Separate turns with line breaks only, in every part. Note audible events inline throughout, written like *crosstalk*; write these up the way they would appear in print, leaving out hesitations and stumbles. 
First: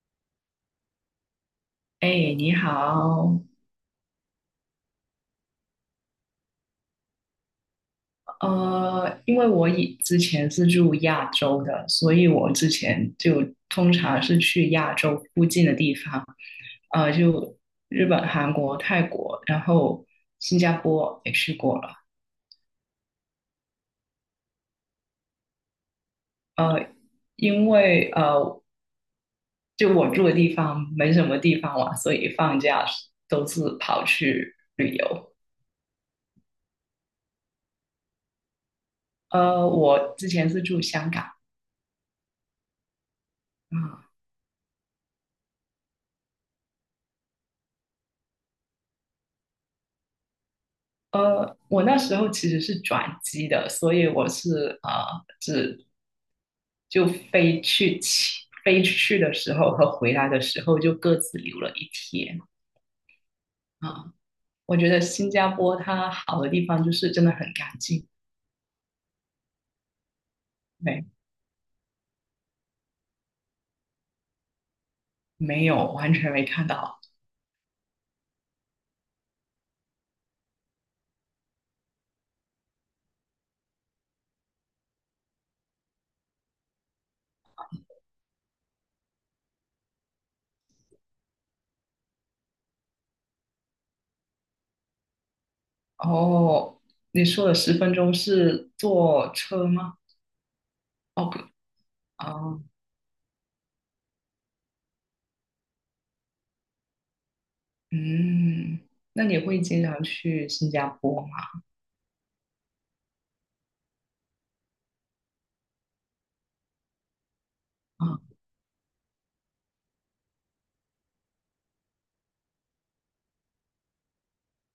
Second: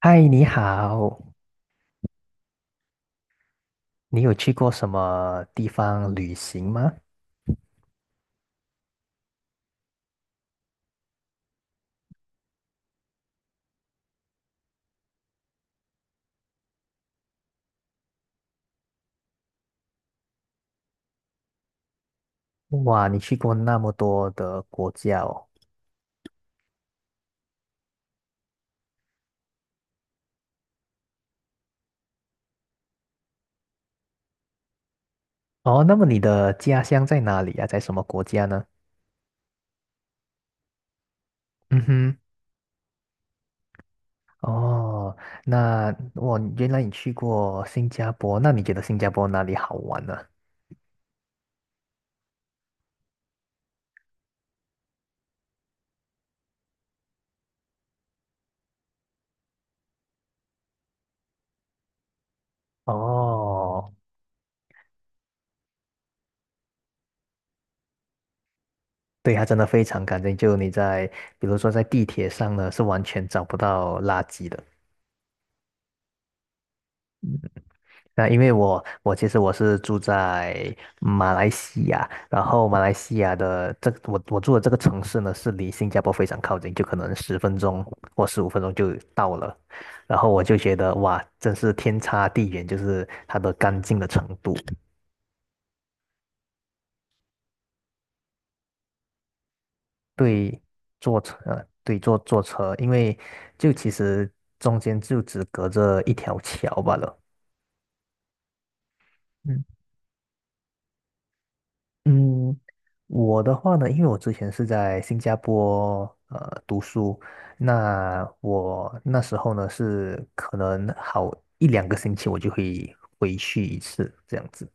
嗨，你好，
哎，你好，
你有去过什么地方旅行吗？
因为我以之前是住亚洲的，所以我之前就通常是去亚洲附近的地方，就日本、韩国、泰国，然后新加坡也去过了，
哇，你去过那么多的国家哦。
呃，因为呃，就我住的地方没什么地方玩，所以放假都是跑去旅游。
哦，那么你的家乡在哪里啊？在什么国家呢？
我之前是住香港，
嗯哼，
啊。
哦，那我原来你去过新加坡，那你觉得新加坡哪里好玩呢？
我那时候其实是转机的，所以我是只就飞去起飞去的时候和回来的时候就各自留了一天
哦，
啊、我觉得新加坡它好的地方就是真的很干净，
对，它真的非常干净，就你在，
没
比如说在地铁上呢，是完全找不到垃圾的。
没有完全没看到。
那因为我我其实我是住在马来西亚，然后马来西亚的这个我住的这个城市呢，是离新加坡非常靠近，就可能10分钟或15分钟就到了。然后我就觉得哇，真是天差地远，就是它的干净的程度。
哦，你说的十分钟是坐车吗？
对，坐
哦
车，
不，
对，坐坐
哦，
车，因为就其实中间就只隔着一条桥罢了。
嗯，那你会
嗯
经常去新加坡吗？
嗯，我的话呢，因为我之前是在新加坡读书，那
啊。
我那时候呢是可能好一两个星期我就会回去一次这样子。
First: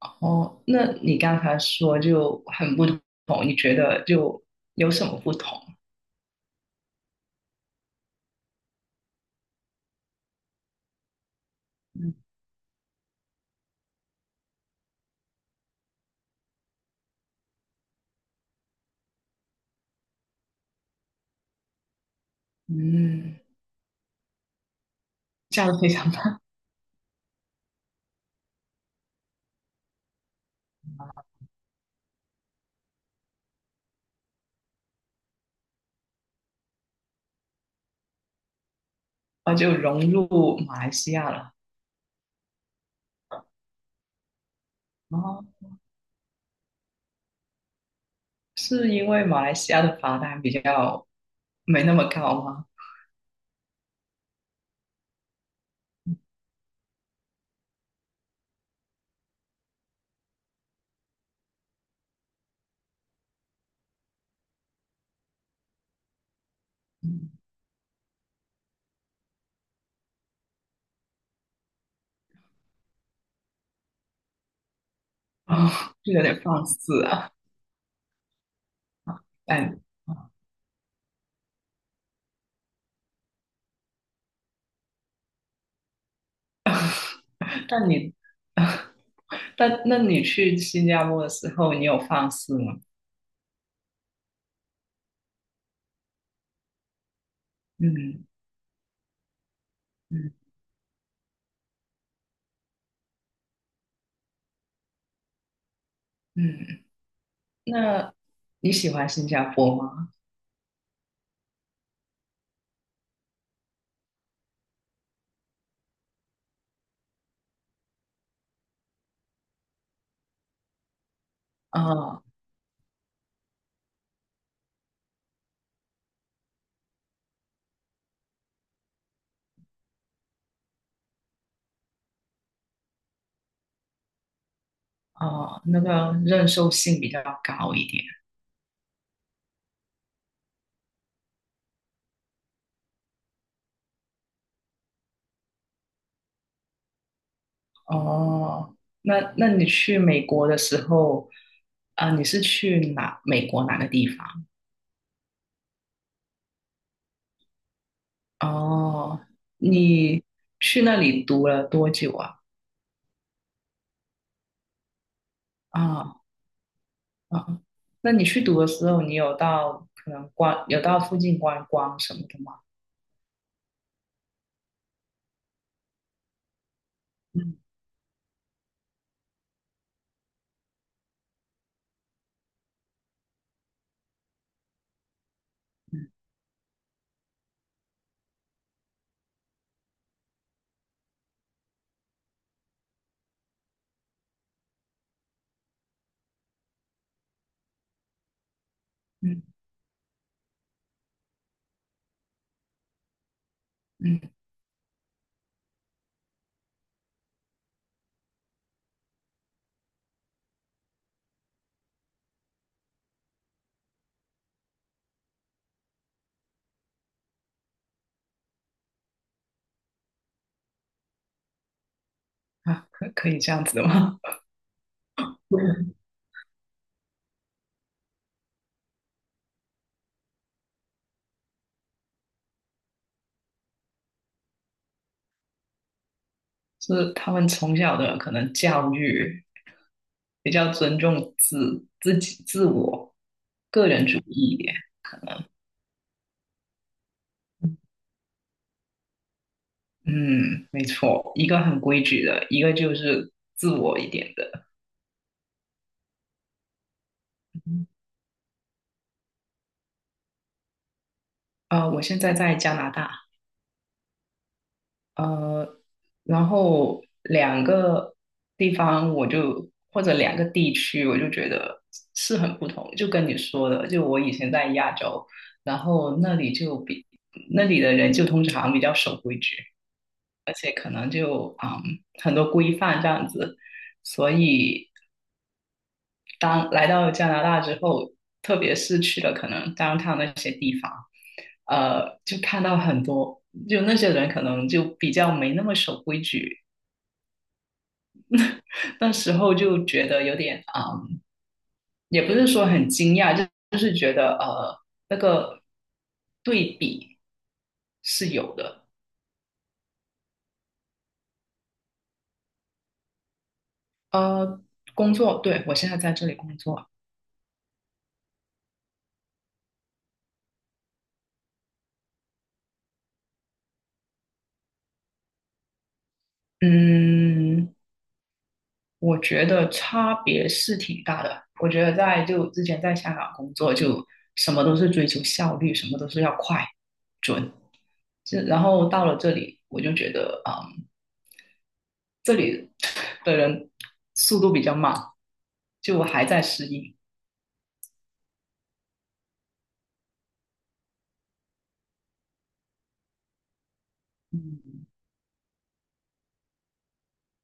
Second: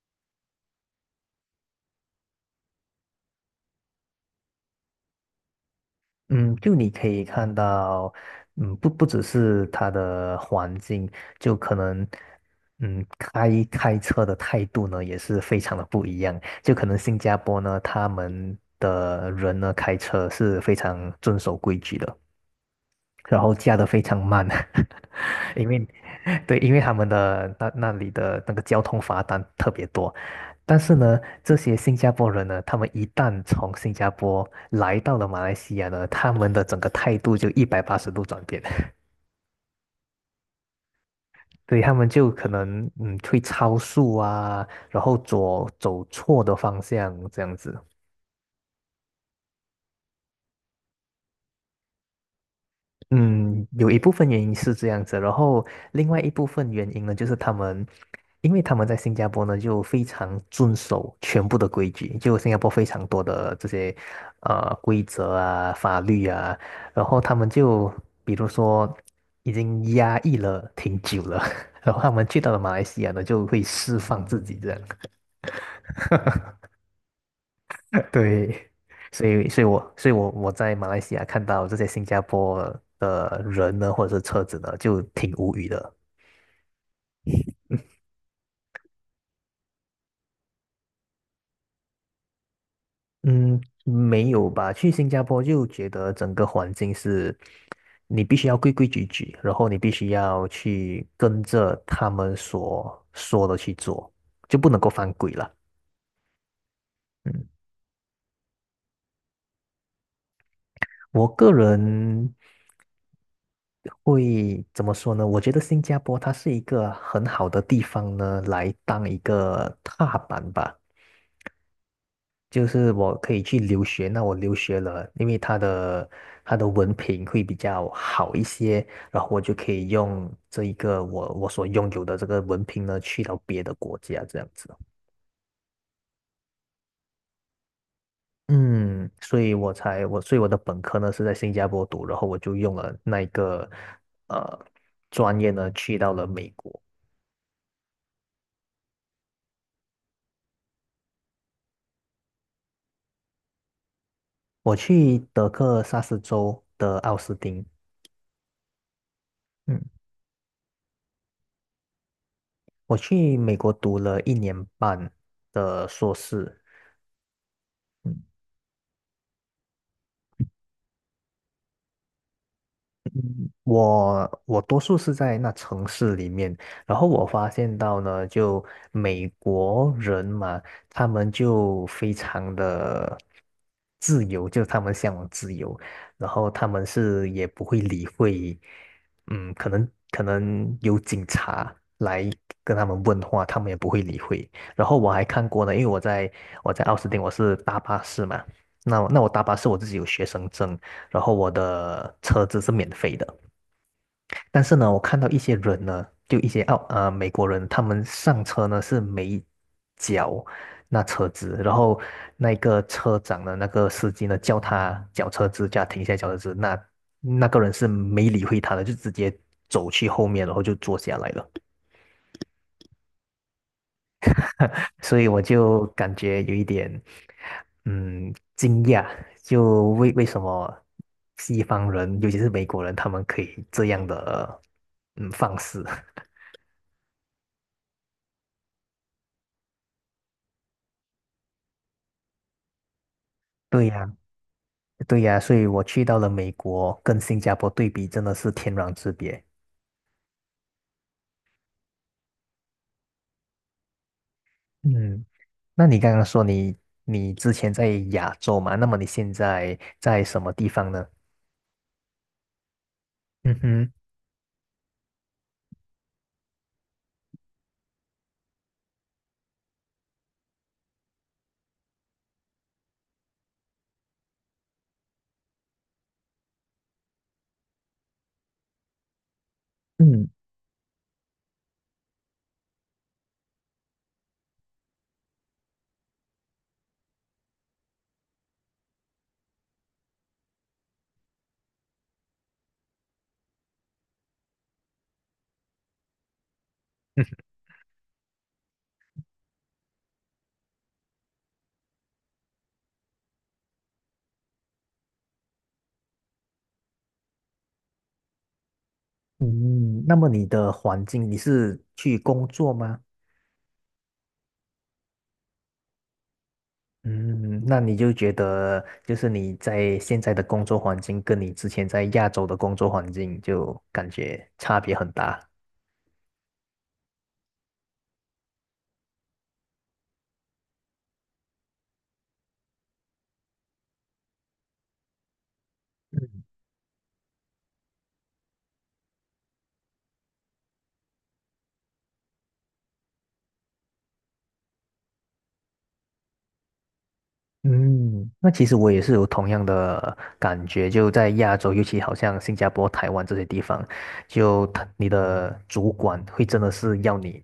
哦，那你刚才说就很不同，你觉得就有什么不同？
嗯，就你可以看到，不只是他的环境，就可能，
嗯，
开车的态度呢也是非常的不一样。就可能新加坡呢，他们的人呢开车是非常遵守规矩的。然
嗯
后驾的非常慢，*laughs*
这
因
样
为
非常棒，
对，因为他们的那里的那个交通罚单特别多。但是呢，这些新加坡人呢，他们一旦从新加坡来到了马来西亚呢，他们的整个态度就180度转变，
*laughs* 那就融入马来西亚了。
*laughs* 对，他们就可能会超速啊，然后
哦，
左走错的方向这样子。
是因为马来西亚的罚单比较没那么高吗？
嗯，有一部分原因是这样子，然后另外一部分原因呢，就是他们，因为他们在新加坡呢就非常遵守全部的规矩，就新加坡非常多的这些规则啊、法律啊，然后
嗯，
他们就比如说已经压抑了挺久了，*laughs* 然后他们去到了马来西亚呢就会释放自己这样，
哦，就有点放肆啊。
*laughs* 对，所以所以
但
我所以我我在马来西亚看到这些新加坡的人呢或者是车子呢就挺无语的。
但你，*laughs* 但那你去新加坡的时候，你有放肆吗？
嗯，没有吧？去新加坡就觉得整个环境是，你
嗯
必须要规规矩矩，然后你必须
嗯
要去跟着他们所说的去做，就不能够犯规了。
嗯，
嗯，
那你喜欢新加坡吗？
我个人会怎么说呢？我觉得新加坡它是一个很好的地方呢，来当一个踏板吧。
啊、
就是我可以去留学，那我留学了，因为他的文凭会比较好一些，然后我就可以用这一个我所拥有的这个文凭呢，去到别的国家这样子。
哦，那个认受性比较高一点。
嗯，所以我的本科呢是在新加坡读，然后我就用了那一个呃专业呢去到了美国，
哦，那你去美国的时候，啊、你是去哪？美国哪个地方？
我去德克萨斯州的奥斯汀，
哦，
嗯，
你去那里读了多久啊？
我去美国读了1年半的硕
啊、
士。
啊、那
嗯
你去读的时候，你有到可能观，有到附近观光什么的吗？
我多数是在那城市里面，然后我发
嗯
现到呢，就美国人嘛，他们就非常的自由，就他们向往自由，
嗯
然后他们是也不会理会，可能有警察来跟他们问话，他们也不会理会。然后我还看过呢，因为我在奥斯汀，我是搭巴士嘛，那我搭
嗯
巴士我自己有学生证。然后我的车子是免费的。
嗯，
但是呢，我看到一些人呢，就一些美国人，他们上车呢是没脚那车子，然后那个车长的那个司机呢叫他脚车资，叫他停下来缴车子，那那个人是没理会他的，就直接走去后面，然后就坐下来了，
啊，可以这样子的吗？
*laughs* 所以我就
*laughs*
感觉有一点惊讶，就为什么西方人，尤其是美国人，他们可以这样的放肆。*laughs*
就是他们从小的可能教育比较尊重自己、自我、
对
个人
呀，
主义一点。
对呀，所以我去到了美国，跟新加坡对比真的是天壤之别。
嗯，没错，一个很规矩的，一个就是自我一点的。
嗯，那你刚刚说你之前在亚洲嘛，那么你现在在什么地方呢？
啊，我现在在加拿大。
嗯哼，
呃，然后两个地方我就或者两个地区，我就觉得是很不同。就跟你说的，就我以前在亚洲，然后那里就比那里的人就通常比较守规矩，
嗯
而且可能就很多规范这样子，所以当来到加拿大之后，特别是去了可能 downtown 那些地方，就看到很多，就那些人可能就比较没那么守规矩，
嗯
那时候就觉得有点也不是说很惊讶，就就是觉得那个对比是有的。
嗯，那么你的环境，你是去工作吗？
呃，工作，对，我现在在这里工作，
嗯，那你就觉得就是你在现在的工作环境跟你之前在亚洲的工作环境就感觉差别很大。
嗯，我觉得差别是挺大的。我觉得在就之前在香港工作，就什么都是追求效率，什么都是要快准。这然后到了这里，我就觉得，嗯，这里的人速度比较慢，就我还在适应。
嗯，那其实我也是有同样的感觉，就在亚洲，尤其好像新加坡、台湾这些地方，就
嗯，
你的主管会真的是要你，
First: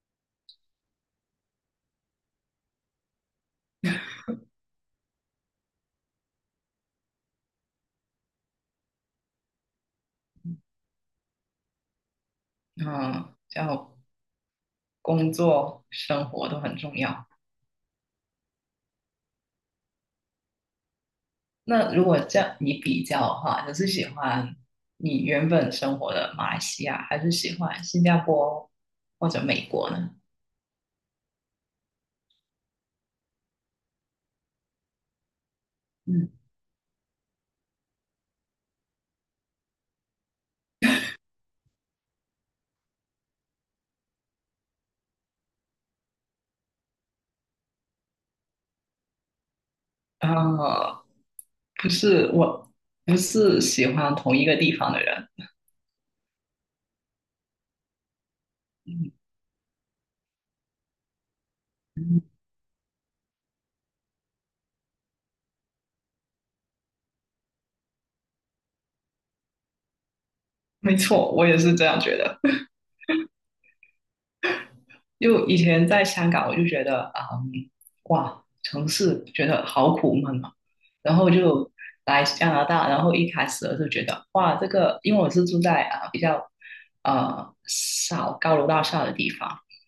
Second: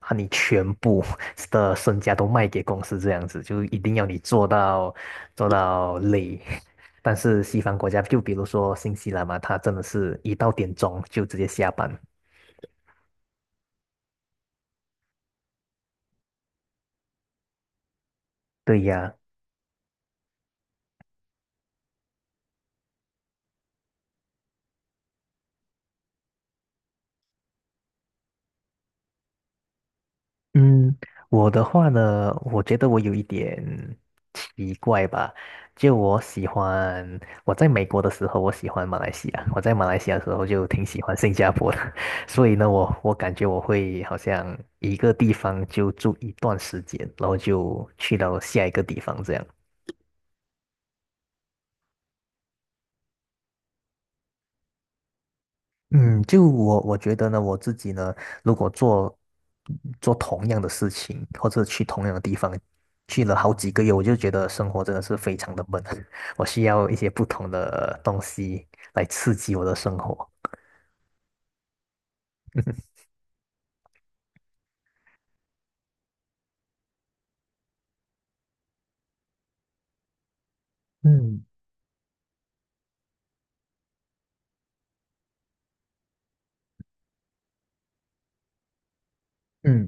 把你全部 *laughs* 的身家都卖给公司这样子，就一定要你做到累。*laughs* 但是西方国家，就比如说新西兰嘛，他真的是一到点钟就直接下班。
嗯，叫工作生活都很重要。
对呀，
那如果这样你比较的话，你是喜欢你原本生活的马来西亚，还是喜欢新加坡或者美国呢？
嗯，我的话呢，我觉得我有一点奇怪吧。就我
嗯，
喜欢，我在美国的时候，我喜欢马来西亚；我在马来西亚的时候，就挺喜欢新加坡的。*laughs* 所以呢，我感觉我会好像一个地方就住一段时间，然后就去到下一个地方这样。
啊，不是我，不是喜欢同一个地方的人。
嗯，就我觉得呢，我自己呢，如果
嗯，
做同样的事情，或者去同样的
嗯,
地方，去了好几个月，我就觉得生活真的是非常的闷，*laughs* 我需要一些不同的东西来刺激我的生活。
没错，我也是这样觉得。就以前在香港，我就觉得，嗯，哇，城市觉得好苦闷啊。然后
嗯
就来加拿大，然后一开始我就觉得，哇，这个，因为我是住在啊、比较少高楼大厦的地方，
嗯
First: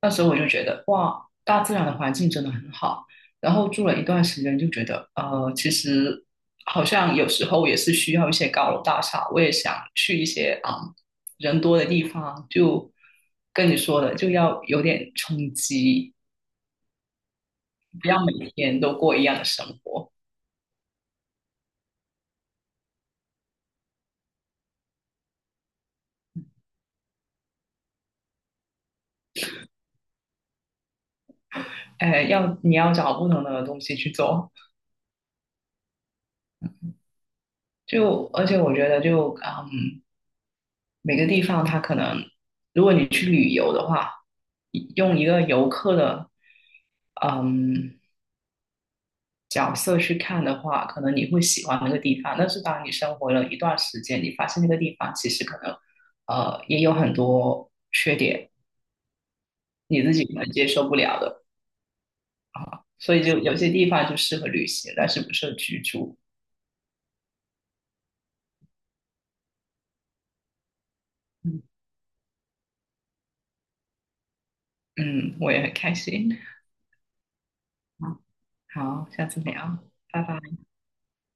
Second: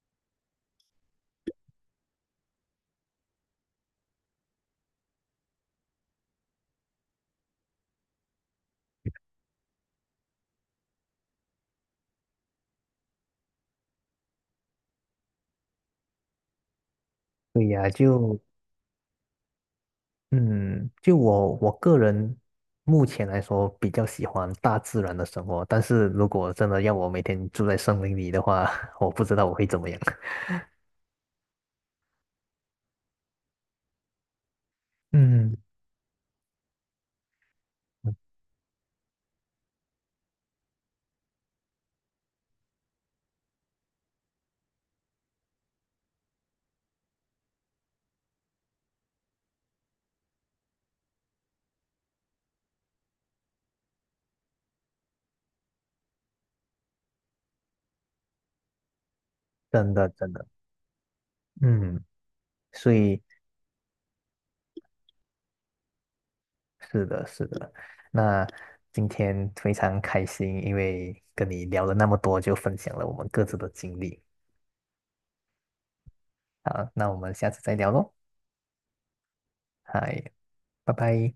那时候我就觉得，哇，大自然的环境真的很好。然后住了一段时间，就觉得，其实好像有时候也是需要一些高楼大厦。我也想去一些人多的地方，就跟你说的，就要有点冲击，
对呀，
不要
就
每天都过一样的生活。
嗯，就我个人目前来说比较喜欢大自然的生活，但是如果真的要我每天住在森林里的话，*laughs* 我不知道我会怎么样。*laughs*
哎，要你要找不同的东西去做。
嗯，
就而且我觉得每个地方它可能，如果你去旅游的话，用一个游客的嗯角色去看的话，可能你会喜欢那个地方。但是当你生活了一段时间，你发现那个地方其实可能也有很多缺点，
真
你
的，
自己
真
可能
的，
接受不了的。
嗯。所
所
以
以就有些地方就适合旅行，但是不适合居住。
是的，是的。那今天非常开心，因为跟
嗯，
你聊了那么多，就分享了我们各自的经历。
嗯，我也很开心。
好，那我们下次再聊喽。
好，下次聊，
嗨，
拜拜。
拜拜。